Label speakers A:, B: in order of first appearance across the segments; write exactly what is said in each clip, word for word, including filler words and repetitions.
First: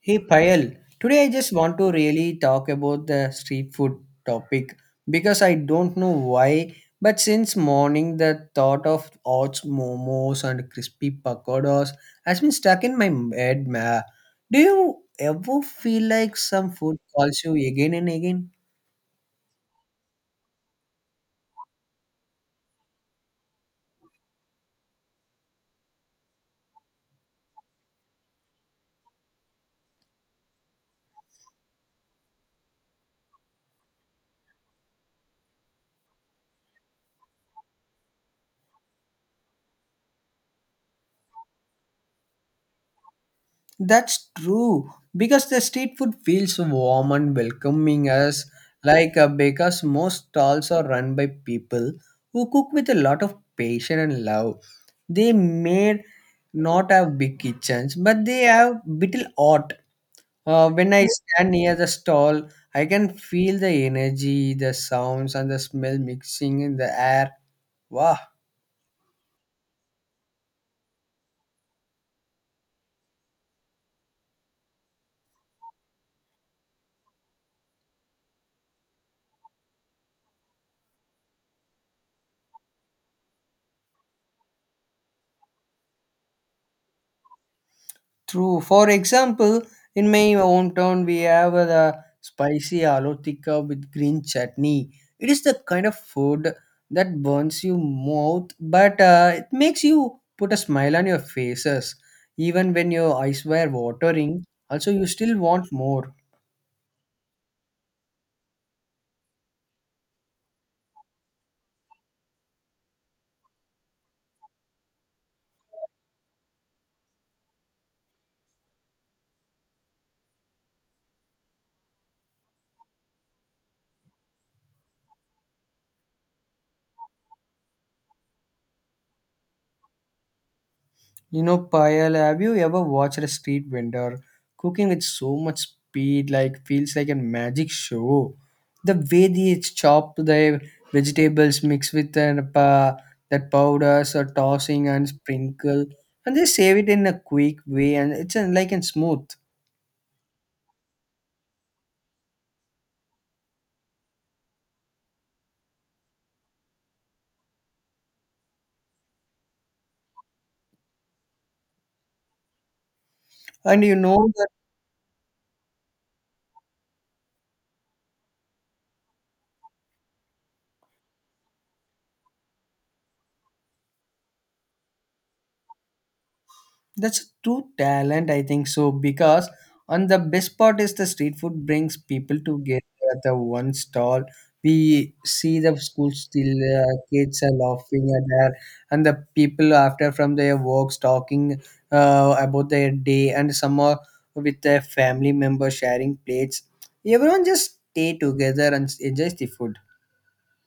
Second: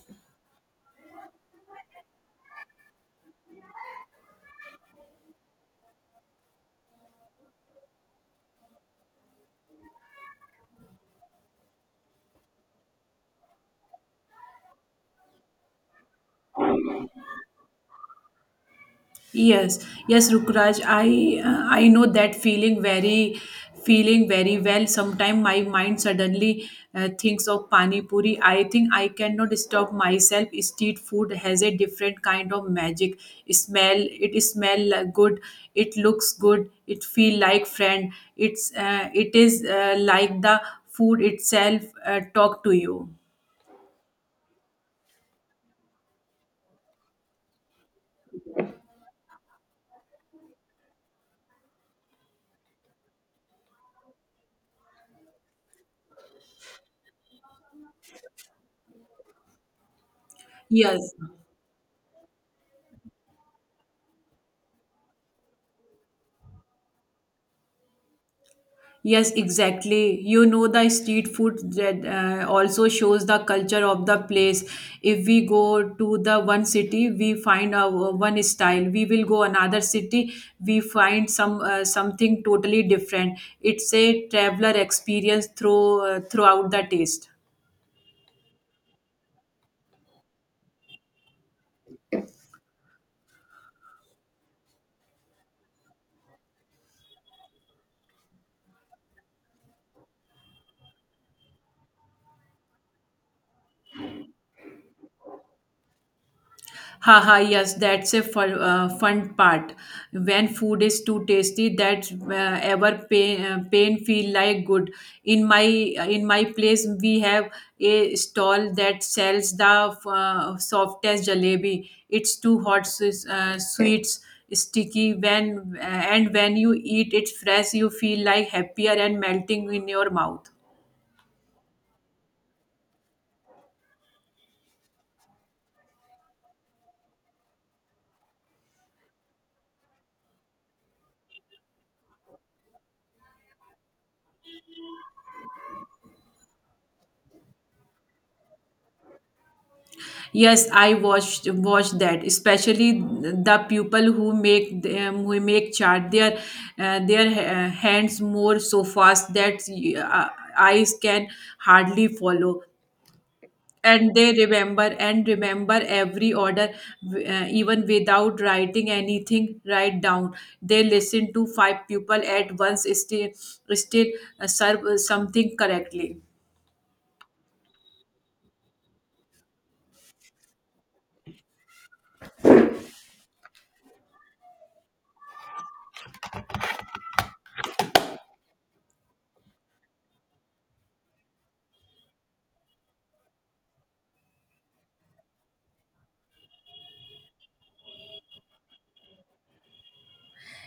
A: Hey Payal, today I just want to really talk about the street food topic because I don't know why, but since morning the thought of hot momos and crispy pakoras has been stuck in my head. Ma. Do you ever feel like some food calls you again and again?
B: Yes, yes, Rukraj, I uh, I know that feeling very feeling very well. Sometimes my mind suddenly uh, thinks of pani puri. I think I cannot stop myself. Street food has a different kind of magic. Smell it smell like good. It looks good. It feel like friend. It's uh, it is uh, Like the food itself uh, talk to you.
A: That's true because the street food feels warm and welcoming as like uh, because most stalls are run by people who cook with a lot of passion and love. They may not have big kitchens, but they have little art. Uh, when I
B: Yes.
A: stand near the stall, I can feel the energy, the sounds, and the smell mixing in the air. Wow.
B: Yes, exactly. You know, the street food that uh, also shows the culture of the place. If we go to the one city, we find our uh, one style. We will go another city, we find some uh, something totally different. It's a traveler experience through uh, throughout the taste.
A: True. For example, in my hometown, we have uh, the spicy aloo tikka with green chutney. It is the kind of food that burns your mouth, but uh, it makes you put a smile on your faces, even when your eyes were watering. Also, you still want more.
B: Haha, yes, that's a fun, uh, fun part. When food is too tasty, that uh, ever pain, uh, pain feel like good. In my in my place, we have a stall that sells the uh, softest jalebi. It's too hot, so it's, uh, sweets, sticky. When uh, and when you eat it fresh, you feel like happier and melting in your mouth.
A: You know, Payal, have you ever watched a street vendor cooking with so much speed, like feels like a magic show? The way they chop their vegetables, mix with an, uh, that powders or tossing and sprinkle, and they save it in a quick way, and it's uh, like and smooth.
B: Yes, I watched watched that, especially the people who make them, who make chart their uh, their uh, hands more so fast that uh, eyes can hardly follow,
A: And you
B: and
A: know
B: they remember and remember every order, uh, even without writing anything. Write down. They listen to five people at once, still still uh, serve uh, something correctly.
A: That's a true talent, I think so, because on the best part is the street food brings people together at the one stall. We see the school still uh, kids are laughing at her, and the people after from their works talking uh, about their day, and some are with their family members sharing plates. Everyone just stay together and enjoys the food.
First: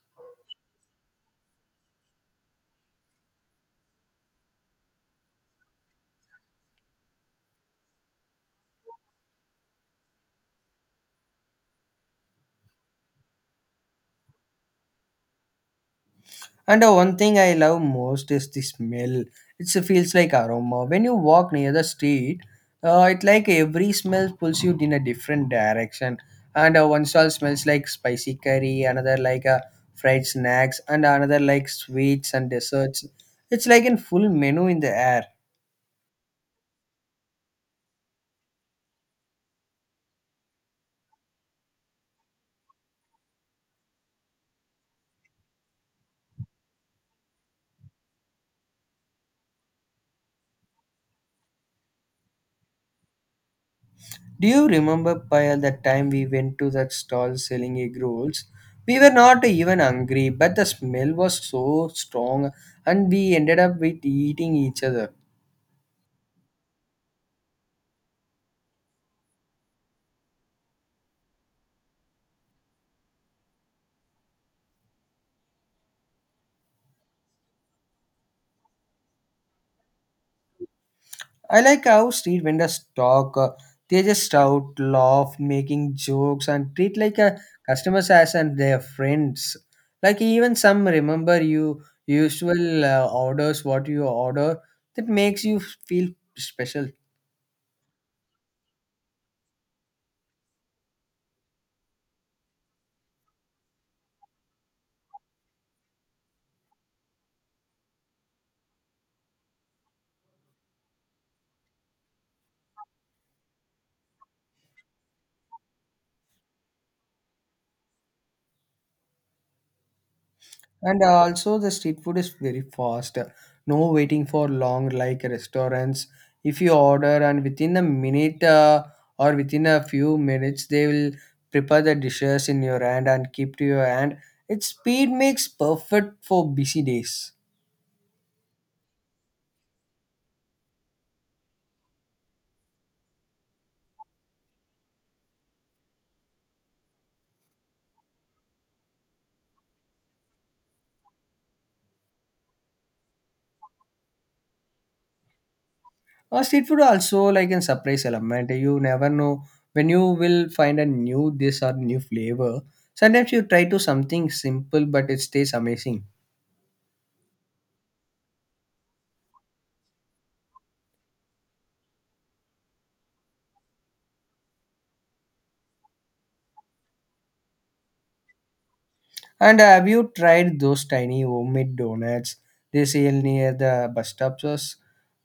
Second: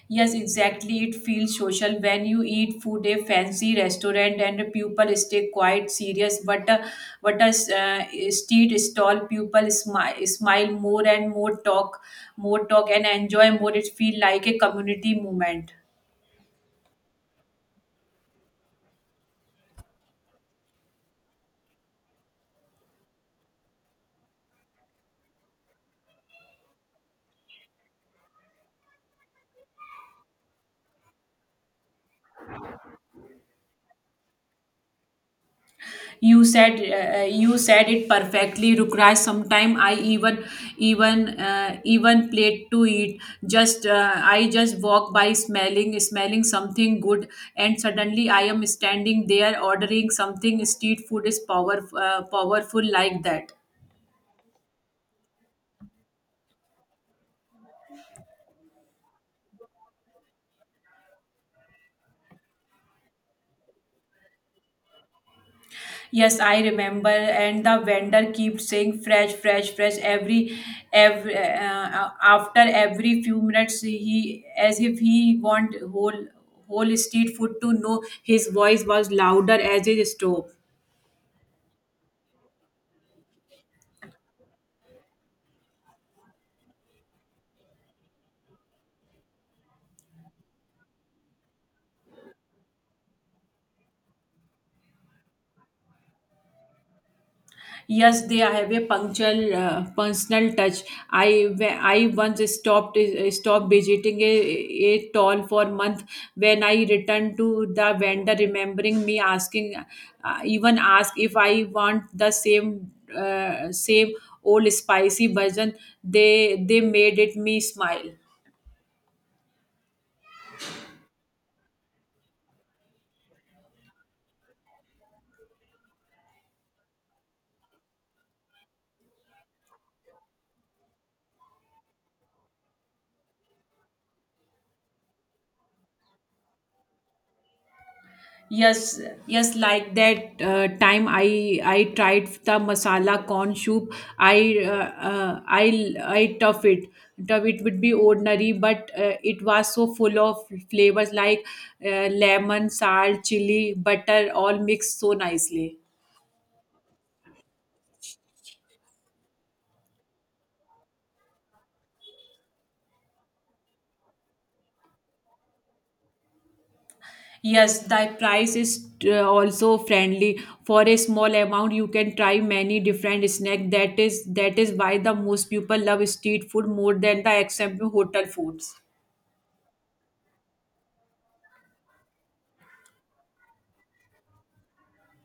B: Yes, exactly. It feels social when you eat food a fancy restaurant and people stay quite serious. But uh, but a uh, street stall, people smile, smile more and more, talk more, talk and enjoy more. It feel like a community movement.
A: And uh, one thing I love most is the smell. It feels like aroma. When you walk near the street, uh, it like every smell pulls you in a different direction. And uh, one stall smells like spicy curry, another like uh, fried snacks, and another like sweets and desserts. It's like a full menu in the air.
B: You said uh, uh, you said it perfectly, Rukraj. Sometime i even even uh, even plate to eat. Just uh, i just walk by smelling smelling something good, and suddenly I am standing there ordering something. Street food is power uh, powerful like that.
A: Do you remember Payal the time we went to that stall selling egg rolls? We were not even hungry, but the smell was so strong, and we ended up with eating each other.
B: Yes, I remember, and the vendor keeps saying fresh, fresh, fresh every, every uh, uh, after every few minutes. He as if he want whole whole street food to know. His voice was louder as his stove.
A: I like how street vendors talk. Uh, they just shout, laugh, making jokes, and treat like a customers as and their friends. Like even some remember you usual uh, orders, what you order that makes you feel special.
B: Yes, they have a punctual uh, personal touch. I I once stopped uh, stopped visiting a, a toll for a month. When I returned to the vendor, remembering me asking, uh, even ask if I want the same uh, same old spicy version, they they made it me smile.
A: And also, the street food is very fast. No waiting for long like restaurants. If you order and within a minute uh, or within a few minutes, they will prepare the dishes in your hand and keep to your hand. Its speed makes perfect for busy days.
B: Yes, yes, like that uh, time I I tried the masala corn soup. I uh, uh, I I tough it. Tough it would be ordinary, but uh, it was so full of flavors like uh, lemon, salt, chili, butter, all mixed so nicely.
A: Uh, street food also like a surprise element. You never know when you will find a new dish or new flavor. Sometimes you try to something simple, but it stays amazing.
B: Yes, the price is uh, also friendly. For a small amount, you can try many different snack. That is that is why the most people love street food more than the example hotel foods.
A: And have you tried those tiny homemade donuts they sell near the bus stops?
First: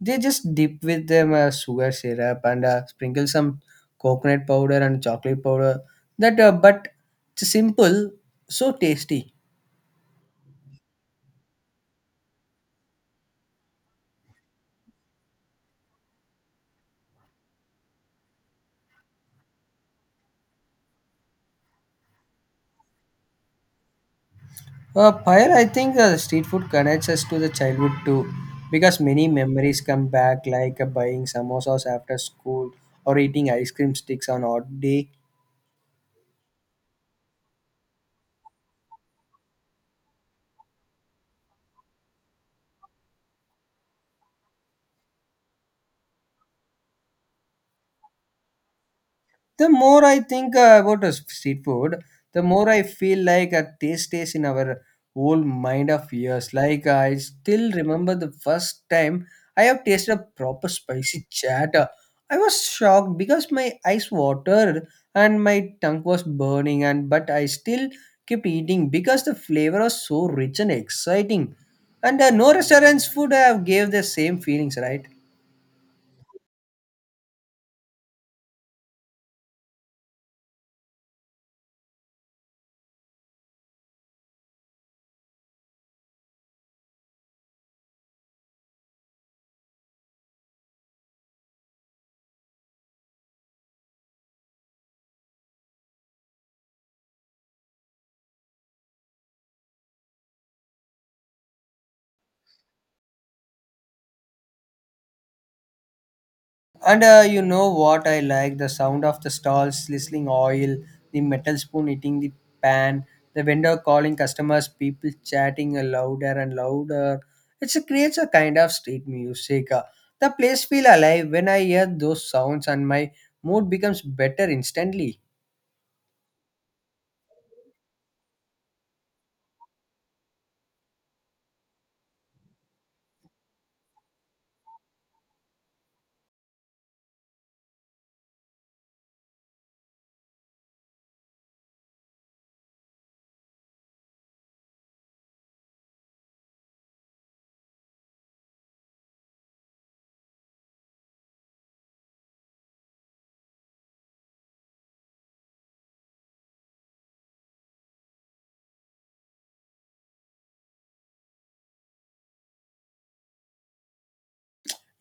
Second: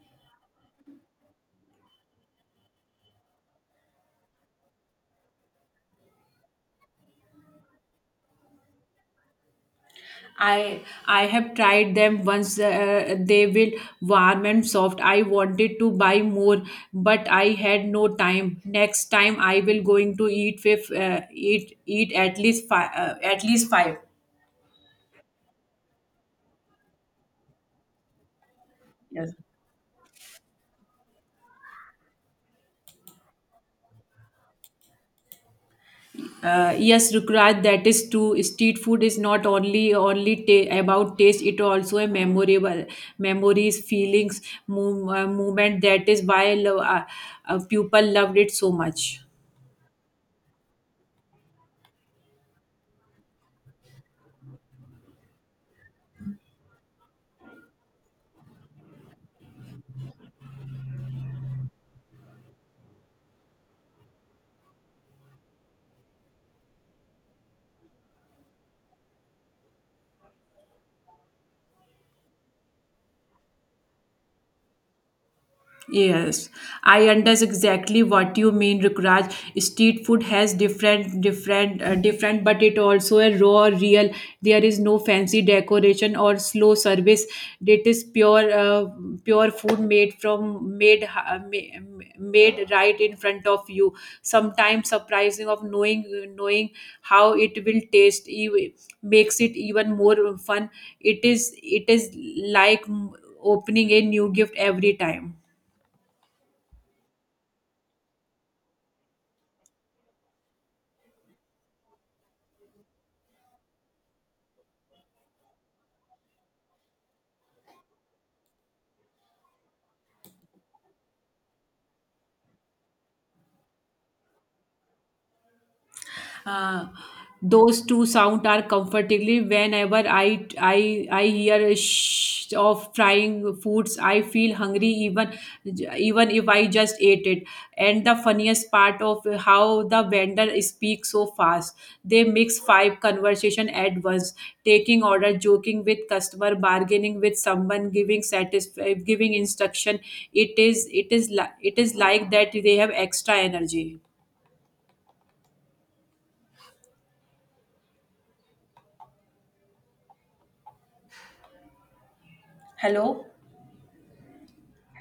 A: They just dip with them uh, sugar syrup and uh, sprinkle some coconut powder and chocolate powder. That uh, but it's simple, so tasty.
B: I I have tried them once. Uh, they will warm and soft. I wanted to buy more, but I had no time. Next time I will going to eat with uh, eat eat at least five, uh, at least five.
A: Uh, Pyre, I think uh, street food connects us to the childhood too, because many
B: Yes.
A: memories come back, like uh, buying samosas after school or eating ice cream sticks on odd day.
B: Uh, yes, Rukraj, that is true. Street food is not only only ta- about taste; it also a memorable memories, feelings, move, uh, movement. That is why I love, uh, uh, people loved it so much.
A: The more I think uh, about uh, street food, the more I feel like a taste stays in our old mind of years. Like uh, I still remember the first time I have tasted a proper spicy chat. Uh, I was shocked because my eyes watered and my tongue was burning, and but I still kept eating because the flavor was so rich and exciting. And uh, no restaurant's food have gave the same feelings, right?
B: Yes, I understand exactly what you mean, Rukraj. Street food has different, different, uh, different, but it also a raw, real. There is no fancy decoration or slow service. It is pure, uh, pure food made from made ha- ma- made right in front of you. Sometimes surprising of knowing knowing how it will taste e- makes it even more fun. It is it is like mm, opening a new gift every time.
A: And uh, you know what I like? The sound of the stalls sizzling oil, the metal spoon hitting the pan, the vendor calling customers, people chatting uh, louder and louder. It's, it creates a kind of street music. Uh, The place feel alive when I hear those sounds and my mood becomes better instantly.
B: Uh, those two sound are comfortably whenever I I I hear a sh- of frying foods I feel hungry, even even if I just ate it. And the funniest part of how the vendor speaks so fast, they mix five conversation at once, taking order, joking with customer, bargaining with someone, giving satisf- giving instruction. It is it is li- it is like that they have extra energy. Hello?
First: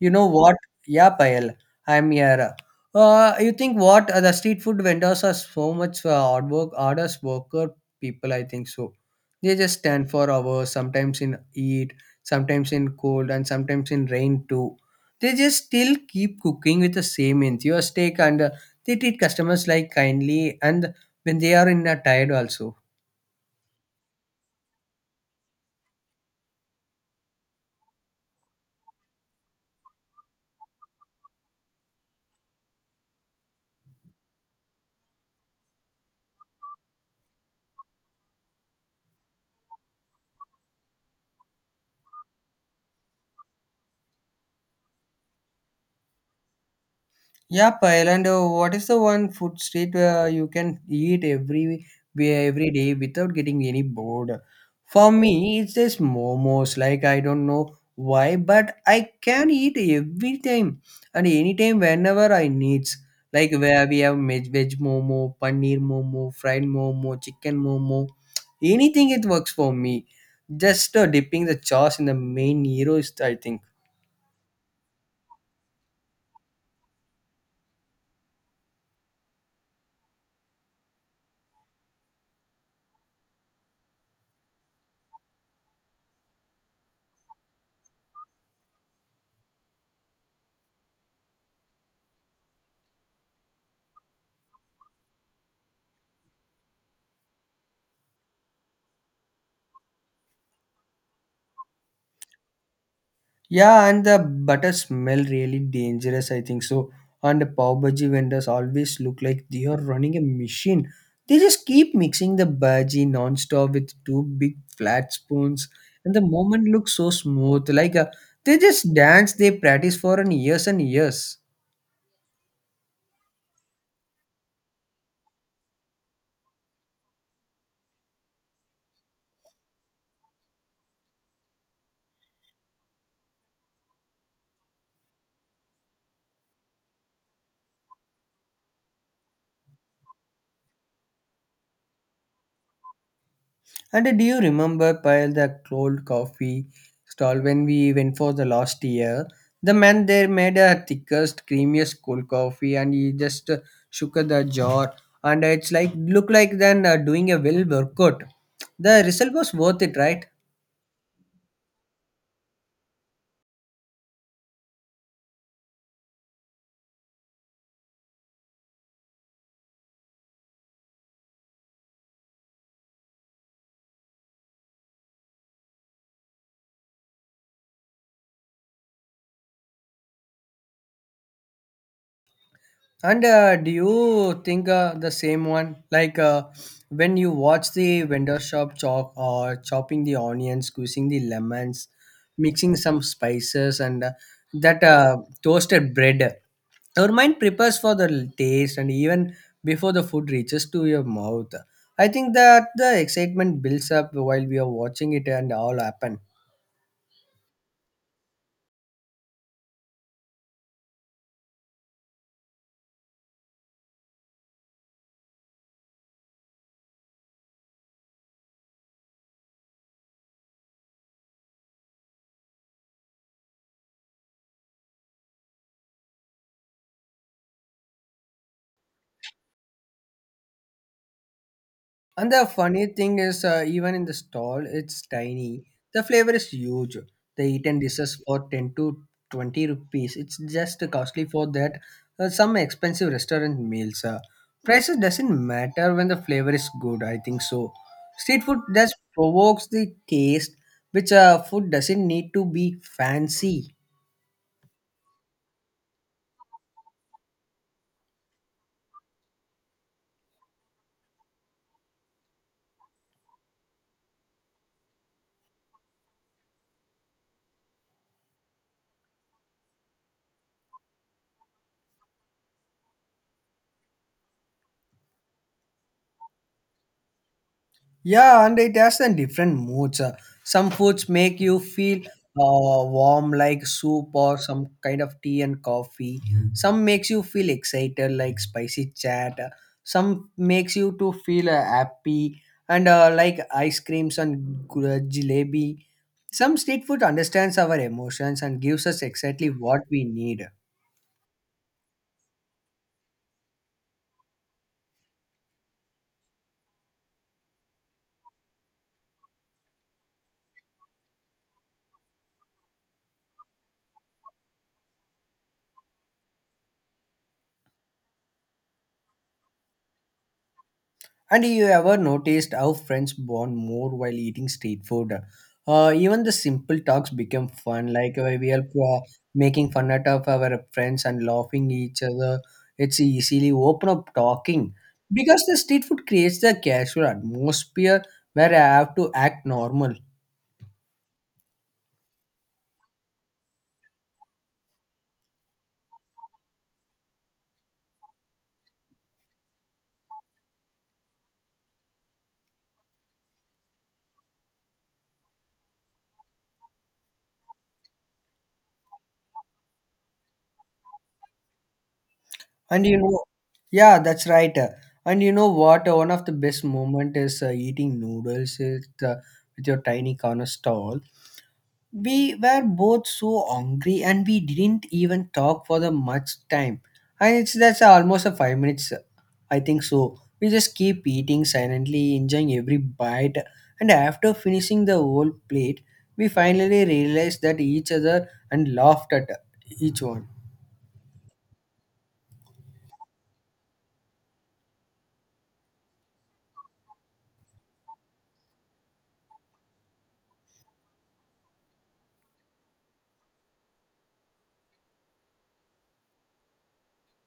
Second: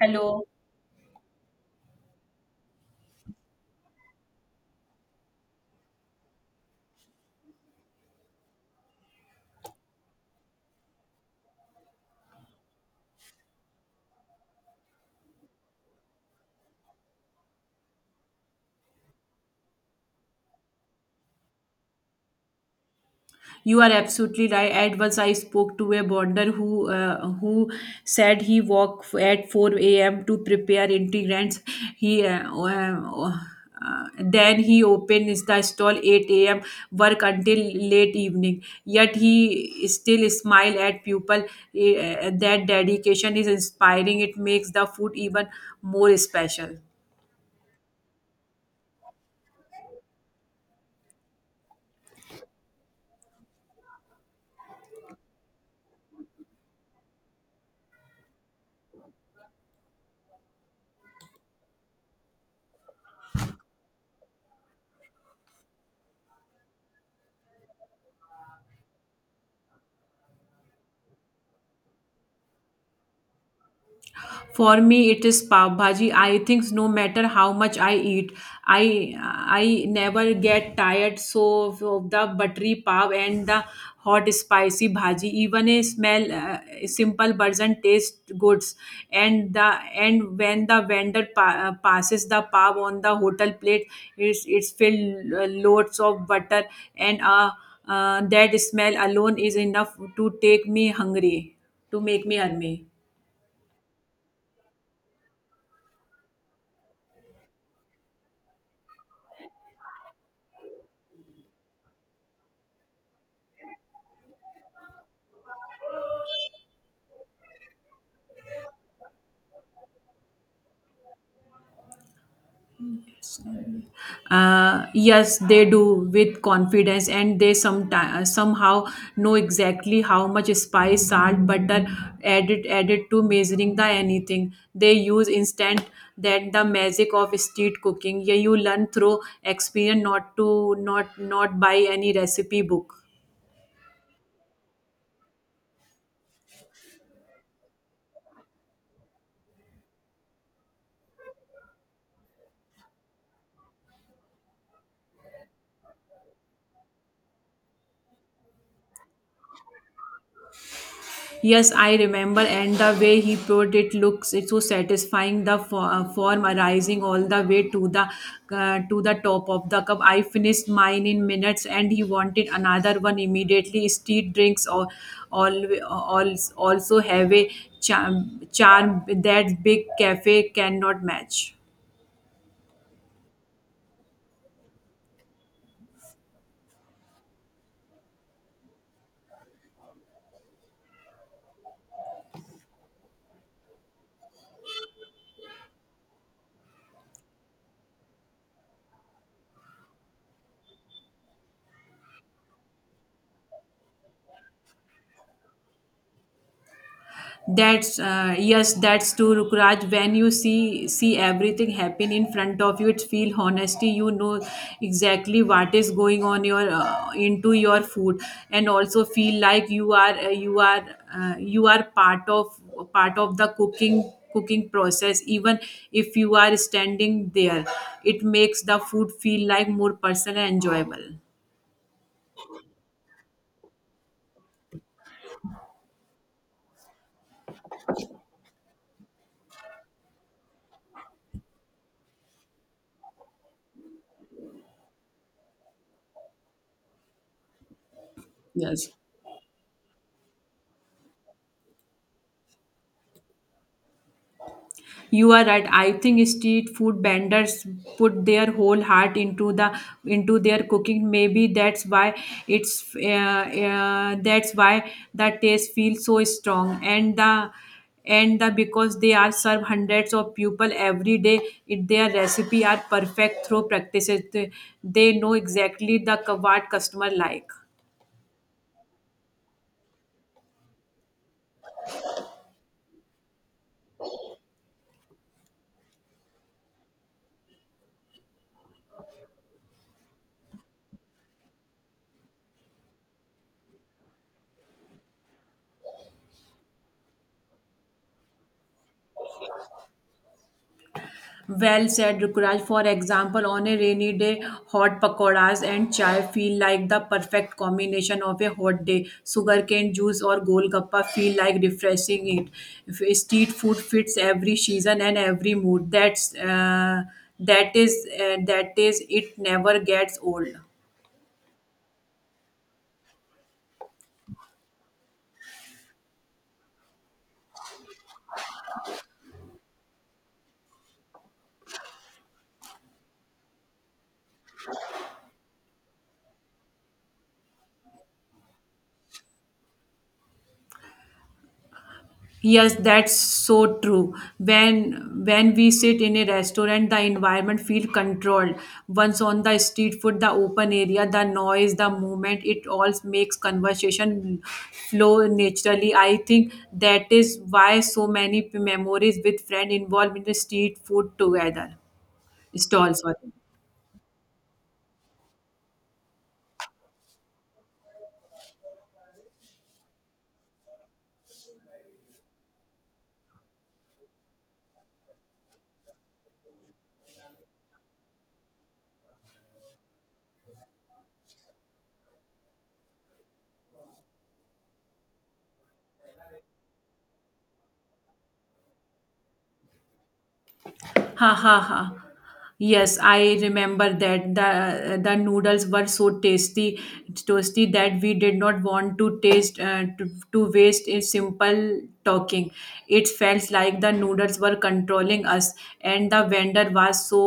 A: You know what? Yeah, Payal, I'm here. Uh, you think what? Uh, the street food vendors are so much uh, hard work, hardest worker people. I think so. They just stand for hours, sometimes in heat, sometimes in cold, and sometimes in rain too. They just still keep cooking with the same enthusiastic, and uh, they treat customers like kindly, and when they are in a tired also.
B: You are absolutely right. At once I spoke to a bonder who uh, who said he woke at four a m to prepare integrants. He uh, uh, uh, Then he opens the stall eight a m, work until late evening. Yet he still smile at people. Uh, that dedication is inspiring. It makes the food even more special.
A: Yeah, Payal, and uh, what is the one food street where you can eat every where every day without getting any bored? For me, it's just momos. Like I don't know why, but I can eat every time and anytime whenever I needs. Like where we have veg, veg momo, paneer momo, fried momo, chicken momo, anything it works for me. Just uh, dipping the sauce in the main hero is I think.
B: For me, it is pav bhaji. I think no matter how much I eat, I I never get tired. So of the buttery pav and the hot spicy bhaji, even a smell uh, simple version taste goods. And the and when the vendor pa- uh, passes the pav on the hotel plate, it's it's filled uh, loads of butter and uh, uh, that smell alone is enough to take me hungry, to make me hungry.
A: Yeah, and the butter smell really dangerous, I think so. And the pav bhaji vendors always look like they are running a machine. They just keep mixing the bhaji non-stop with two big flat spoons, and the moment looks so smooth. Like uh, they just dance, they practice for an years and years.
B: Uh, yes, they do with confidence, and they sometimes somehow know exactly how much spice, salt, butter added added to measuring the anything. They use instant that the magic of street cooking. Yeah, you learn through experience, not to not not by any recipe book.
A: And do you remember Pyle the cold coffee stall when we went for the last year? The man there made a thickest, creamiest cold coffee and he just uh, shook the jar and it's like look like then uh, doing a well workout. The result was worth it, right?
B: Yes, I remember, and the way he poured it looks it's so satisfying. The fo- uh, form arising all the way to the uh, to the top of the cup. I finished mine in minutes, and he wanted another one immediately. Street drinks or all, all also have a charm, charm that big cafe cannot match.
A: And uh, do you think uh, the same one? Like uh, when you watch the vendor shop chop or chopping the onions, squeezing the lemons, mixing some spices and uh, that uh, toasted bread. Our mind prepares for the taste and even before the food reaches to your mouth. I think that the excitement builds up while we are watching it and all happen.
B: That's uh, Yes, that's true, Rukraj. When you see see everything happen in front of you, it feel honesty. You know exactly what is going on your uh, into your food, and also feel like you are uh, you are uh, you are part of part of the cooking cooking process. Even if you are standing there, it makes the food feel like more personal and enjoyable.
A: And the funny thing is, uh, even in the stall, it's tiny. The flavor is huge. The eaten dishes for ten to twenty rupees. It's just costly for that. Uh, some expensive restaurant meals. Uh, prices doesn't matter when the flavor is good. I think so. Street food
B: Yes.
A: just provokes the taste, which uh, food doesn't need to be fancy.
B: You are right, I think street food vendors put their whole heart into the into their cooking. Maybe that's why it's uh, uh, that's why the taste feels so strong, and the and the because they are serve hundreds of people every day, it, their recipe are perfect through practices. They, they know exactly the cu- what customer like.
A: Yeah, and it has a different moods. Uh, Some foods make you feel uh, warm, like soup or some kind of tea and coffee. Mhm. Some makes you feel excited, like spicy chat. Uh, Some makes you to feel uh, happy, and uh, like ice creams and gu- uh, jalebi. Some street food understands our emotions and gives us exactly what we need.
B: Well said, Rukraj. For example, on a rainy day, hot pakoras and chai feel like the perfect combination of a hot day. Sugarcane juice or golgappa feel like refreshing it. F- Street food fits every season and every mood. That's uh, that is uh, that is it never gets old.
A: And you ever noticed how friends bond more while eating street food? Uh, even the simple talks become fun. Like uh, we are uh, making fun out of our friends and laughing each other. It's easily open up talking because the street food creates the casual atmosphere where I have to act normal.
B: Yes, that's so true. When when we sit in a restaurant, the environment feel controlled. Once on the street food, the open area, the noise, the movement, it all makes conversation flow naturally. I think that is why so many p- memories with friends involved in the street food together.
A: And you
B: Stalls, sorry.
A: know, yeah, that's right. Uh, And you know what? Uh, One of the best moment is uh, eating noodles with, uh, with your tiny corner stall. We were both so hungry and we didn't even talk for the much time. And it's that's almost a five minutes, I think so. We just keep eating silently, enjoying every bite. And after finishing the whole plate, we finally realized that each other and laughed at each one.
B: Ha ha ha. Yes, I remember that the the noodles were so tasty, toasty that we did not want to taste uh, to, to waste a simple talking. It felt like the noodles were controlling us, and the vendor was so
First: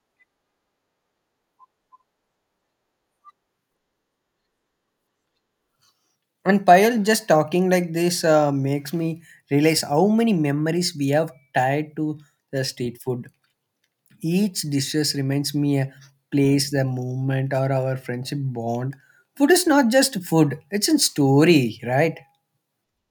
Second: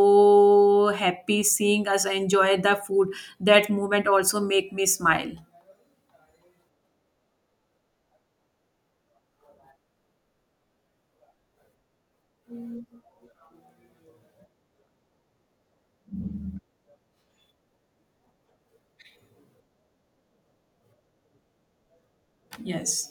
B: happy seeing us enjoy the food. That moment also make me smile.
A: And Payal just talking like this uh, makes me realize how many memories we have tied to the street food. Each dishes reminds me a place, the moment, or our friendship bond. Food is not just food, it's a story, right?
B: Yes.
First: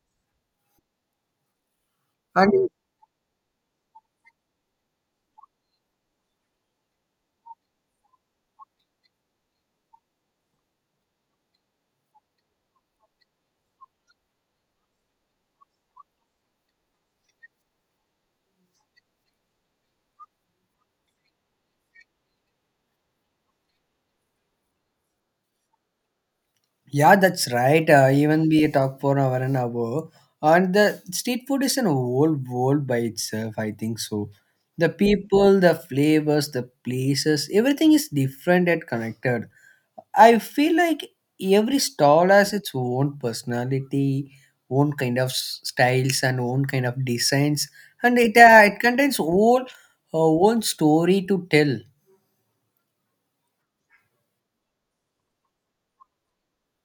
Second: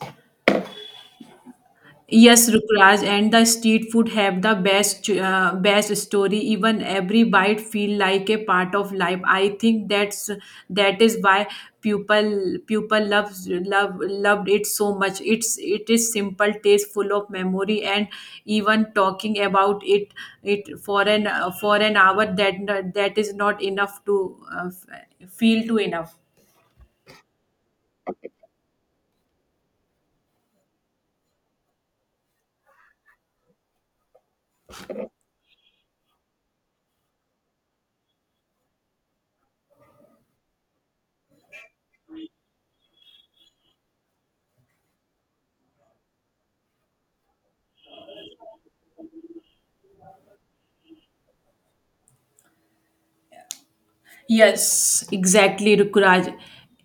B: Yes,
A: And
B: Rukraj, and the street food have the best uh, best story. Even every bite feel like a part of life. I think that's that is why people people loves love loved it so much. It's it is simple, taste, full of memory, and even talking about it it for an for an hour, that that is not enough to uh, f- feel to enough.
A: Yeah, that's right. Uh, even we talk for an hour and hour, and the street food is an whole world by itself. I think so. The people, the flavors, the places, everything is different and connected. I feel like every stall has its own personality, own kind of s- styles, and own kind of designs, and it uh, it contains whole uh, own story to tell.
B: Yes, exactly, Rukraj.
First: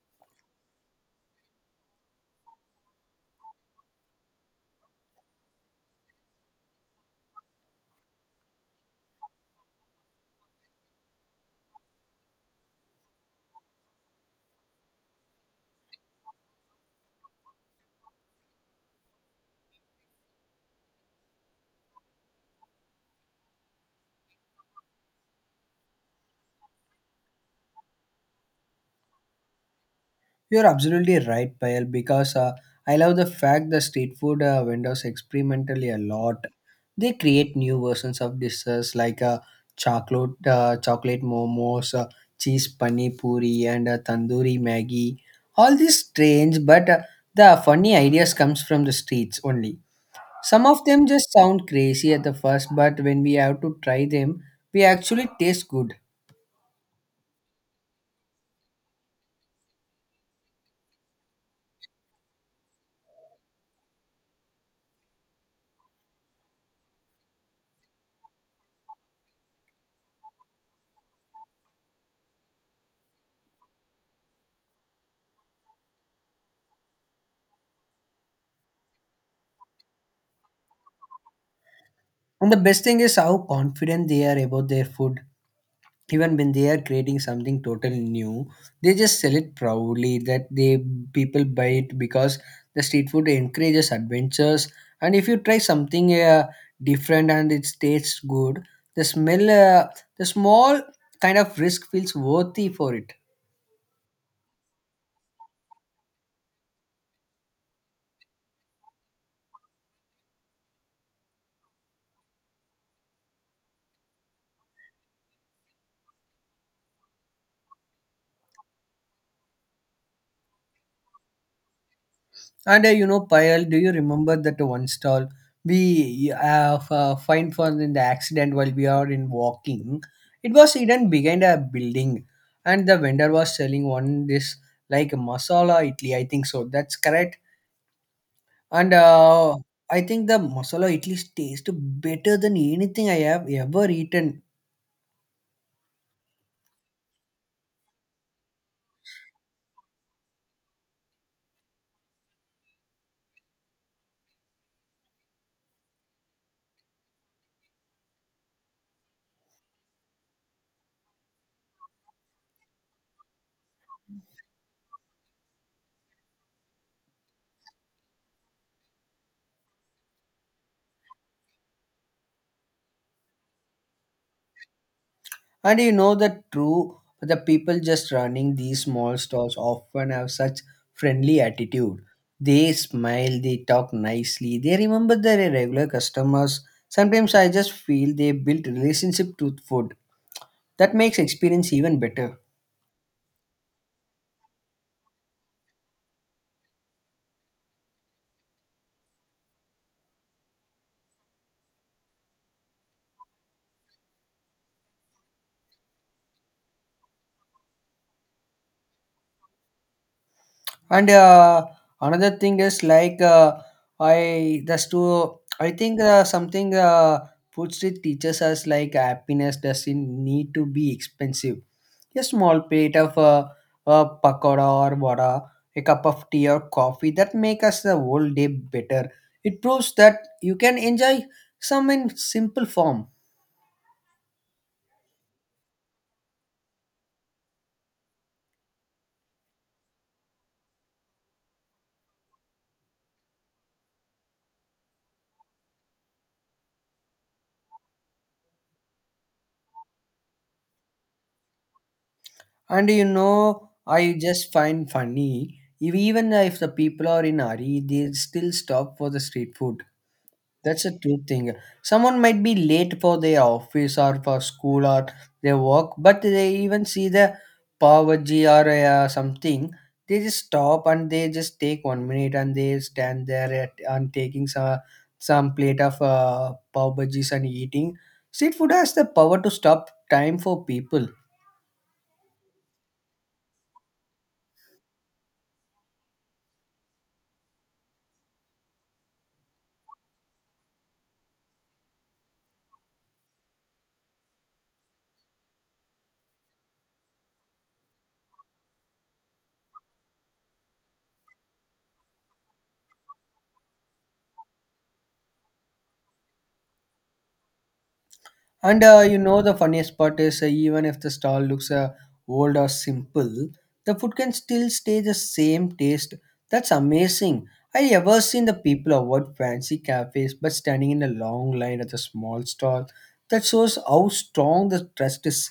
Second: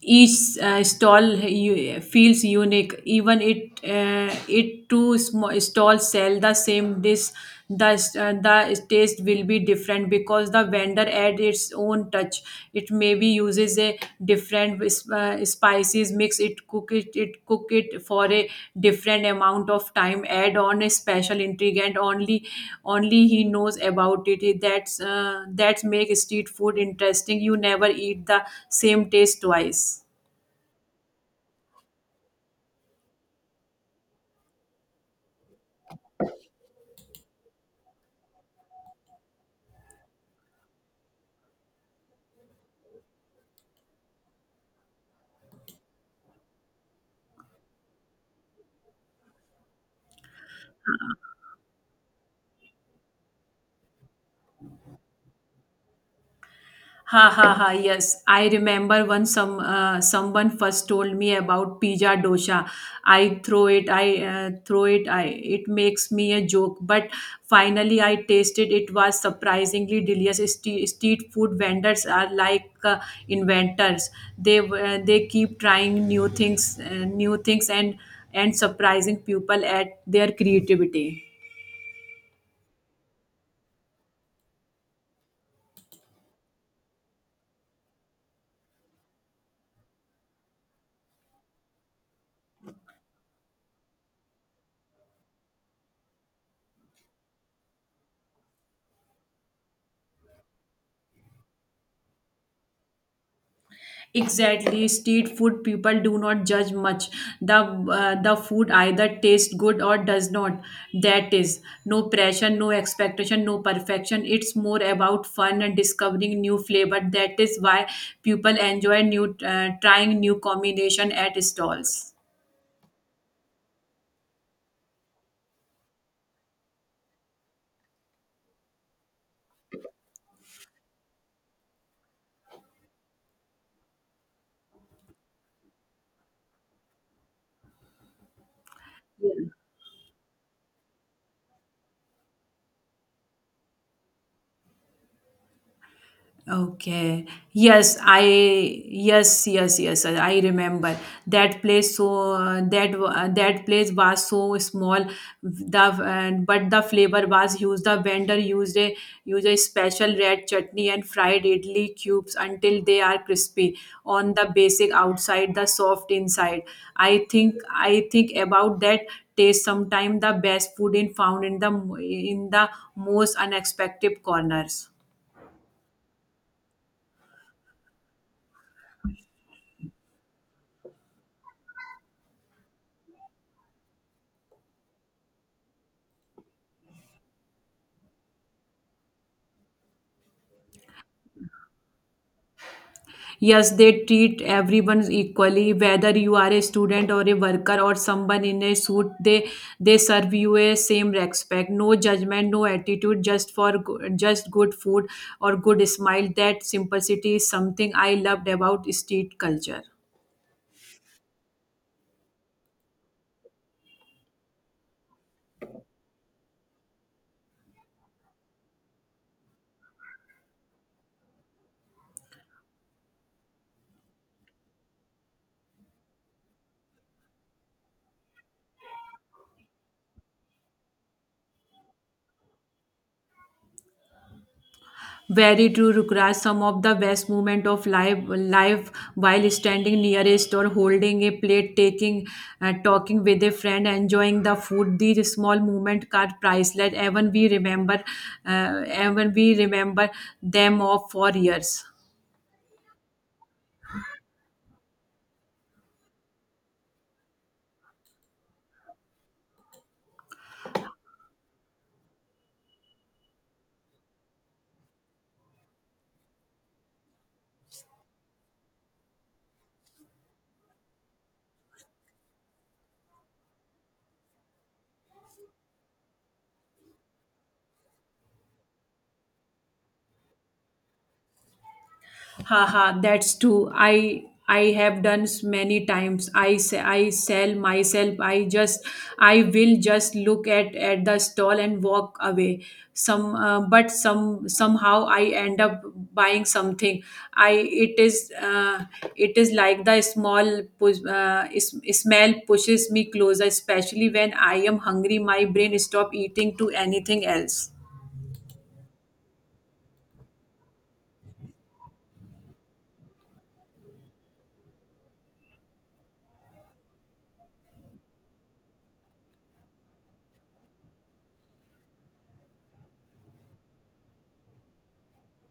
B: Each uh, stall u- feels unique. Even it, uh, it two small stalls sell the same dish. The s- uh, the taste will be different because the vendor adds its own touch. It maybe uses is a different uh, spices mix it cook it it cook it for a different amount of time, add on a special ingredient only only he knows about it. That's uh, that's make street food interesting, you never eat the same taste twice.
A: You're absolutely right, Payal, because uh, I love the fact the street food uh, vendors experimentally a lot. They create new versions of dishes like uh, chocolate, uh, chocolate momos, uh, cheese pani puri, and uh, tandoori maggi. All these strange, but uh, the funny ideas comes from the streets only. Some of them just sound crazy at the first, but when we have to try them, we actually taste good.
B: Ha ha ha! Yes, I remember when some uh, someone first told me about pizza dosa. I throw it. I uh, throw it. I it makes me a joke. But finally, I tasted. It was surprisingly delicious. Ste- Street food vendors are like uh, inventors. They uh, they keep trying new things, uh, new things, and and surprising people at their creativity.
A: And the best thing is how confident they are about their food even when they are creating something totally new, they just sell it proudly that they people buy it because the street food encourages adventures. And if you try something uh, different and it tastes good, the smell uh, the small kind of risk feels worthy for it.
B: Exactly, street food people do not judge much. The uh, the food either tastes good or does not. That is no pressure, no expectation, no perfection. It's more about fun and discovering new flavor. That is why people enjoy new uh, trying new combination at stalls.
A: And uh, you know, Payal, do you remember that one stall we uh, f- uh, find for in the accident while we are in walking? It was hidden behind a building, and the vendor was selling one this like masala idli. I think so. That's correct. And uh, I think the masala idli tastes better than anything I have ever eaten.
B: Okay. Yes, I yes, yes, yes. I I remember that place. So uh, that wa- uh, that place was so small. The and but the flavor was used. The vendor used a used a special red chutney and fried idli cubes until they are crispy on the basic outside, the soft inside. I think I think about that taste sometime the best food in found in the in the most unexpected corners.
A: And you know that true, the people just running these small stalls often have such friendly attitude. They smile, they talk nicely, they remember their regular customers. Sometimes I just feel they built relationship to food. That makes experience even better.
B: Yes, they treat everyone equally, whether you are a student or a worker or someone in a suit. They they serve you a same respect, no judgment, no attitude, just for go- just good food or good smile. That simplicity is something I loved about street culture.
A: And uh, another thing is like uh, I just to I think uh, something uh, food street teaches us like happiness doesn't need to be expensive. A small plate of uh, a pakoda or vada, a cup of tea or coffee that make us the whole day better. It proves that you can enjoy some in simple form.
B: Very true, Rukraj. Some of the best moment of life, life while standing nearest or holding a plate, taking, uh, talking with a friend, enjoying the food. These small moment are priceless. Even we remember, uh, even we remember them of for years.
A: And you know, I just find funny if even if the people are in hurry, they still stop for the street food. That's a true thing. Someone might be late for their office or for school or their work, but they even see the Pavaji or uh, something. They just stop and they just take one minute and they stand there at, and taking some some plate of uh, pav and eating. Street food has the power to stop time for people.
B: Haha, that's true, i i have done s- many times. I say I sell myself. I just, I will just look at at the stall and walk away some. Uh, but some somehow I end up buying something. I, it is uh, it is like the small push, uh, is, smell pushes me closer, especially when I am hungry. My brain stop eating to anything else.
A: And uh, you know, the funniest part is uh, even if the stall looks uh, old or simple, the food can still stay the same taste. That's amazing. I ever seen the people avoid fancy cafes but standing in a long line at the small stall. That shows how strong the trust is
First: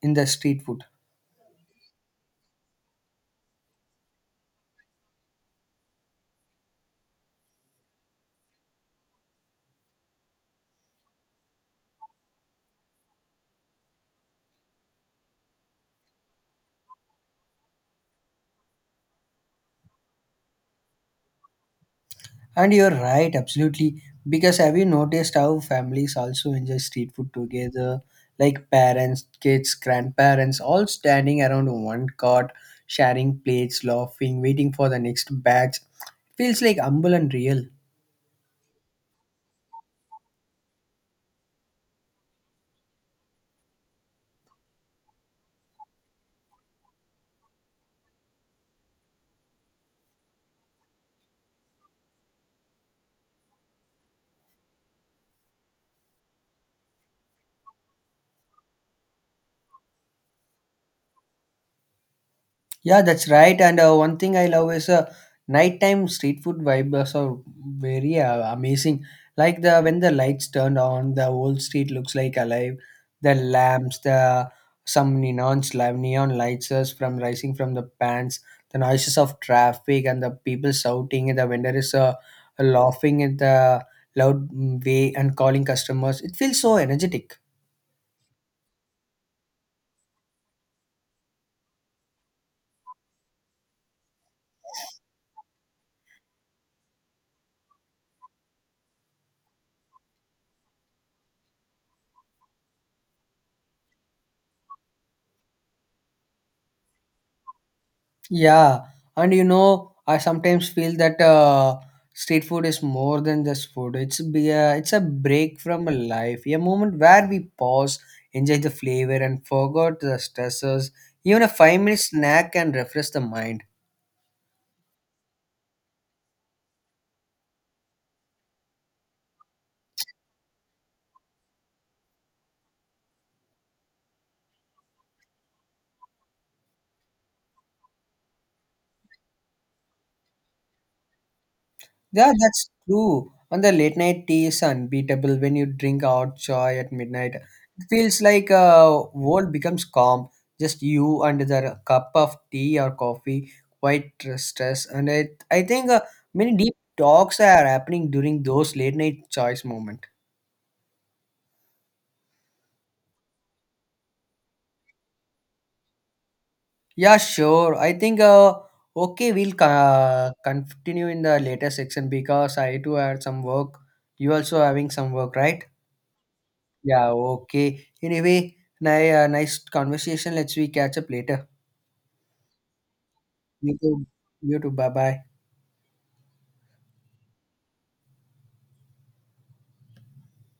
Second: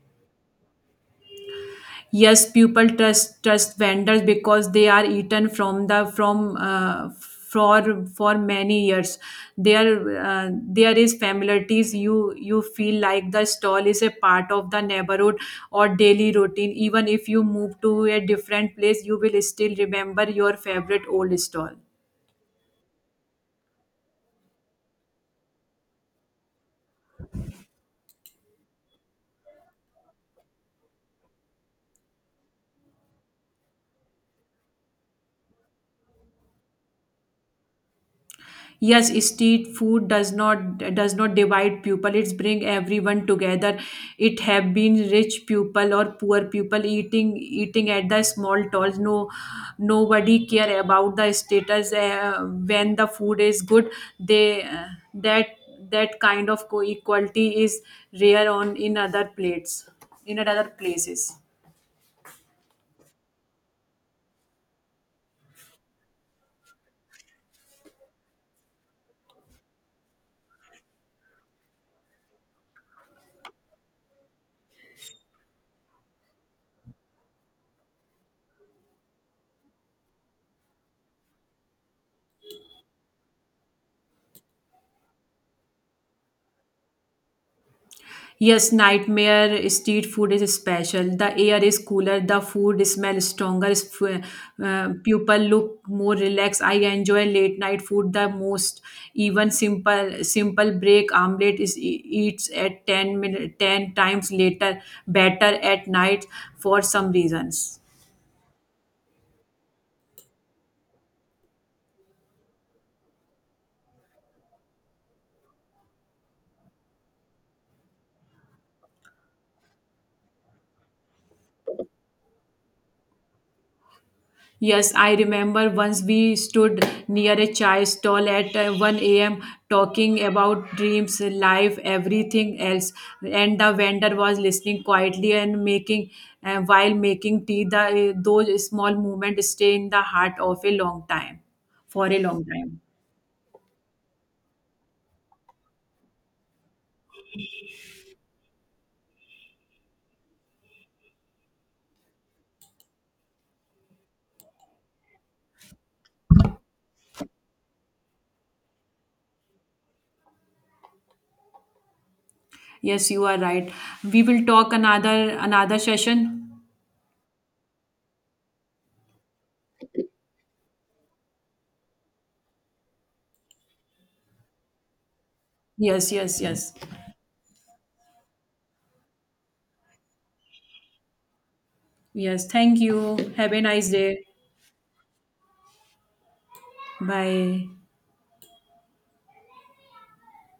A: in the street food.
B: Yes, people trust trust vendors because they are eaten from the from uh, for for many years. There uh, there is familiarities. You you feel like the stall is a part of the neighborhood or daily routine. Even if you move to a different place, you will still remember your favorite old stall.
A: And you're right, absolutely. Because have you noticed how families also enjoy street food together? Like parents, kids, grandparents, all standing around one cart, sharing plates, laughing, waiting for the next batch. Feels like humble and real.
B: Yes, street food does not does not divide people. It's bring everyone together. It have been rich people or poor people, eating eating at the small stalls. No, nobody care about the status. Uh, when the food is good, they uh, that that kind of co- equality is rare on in other plates, in other places.
A: Yeah, that's right. And uh, one thing I love is uh, nighttime street food vibes are very uh, amazing. Like the when the lights turned on, the whole street looks like alive. The lamps, the some neon lam- neon lights is from rising from the pans, the noises of traffic and the people shouting, and the vendor is uh, laughing in the loud mm, way and calling customers. It feels so energetic.
B: Yes, nightmare street food is special. The air is cooler, the food smells stronger, s- uh, uh, people look more relaxed. I enjoy late night food the most. Even simple simple break omelette is e- eats at ten minute ten times later better at night for some reasons.
A: Yeah, and you know, I sometimes feel that uh, street food is more than just food. It's be a, it's a break from a life, a moment where we pause, enjoy the flavor, and forget the stressors. Even a five minute snack can refresh the mind.
B: Yes, I remember once we stood near a chai stall at uh, one a m talking about dreams, life, everything else. And the vendor was listening quietly and making, uh, while making tea, the, uh, those small movements stay in the heart of a long time, for a
A: Yeah,
B: long
A: that's
B: time.
A: true. And the late night tea is unbeatable when you drink out chai at midnight. It feels like uh, world becomes calm. Just you and the cup of tea or coffee, quite stress. And I, I think uh, many deep talks are happening during those late night choice moment.
B: Yes, you are right. We will talk another another session.
A: Yeah, sure. I think uh, okay, we'll uh, continue in the later section because I too had some work. You also having some work, right?
B: Yes, yes, yes.
A: Yeah, okay. Anyway, ni- uh, nice conversation. Let's we catch up later.
B: Yes, thank you. Have a
A: You
B: nice
A: too.
B: day.
A: You too. Bye bye.
B: Bye.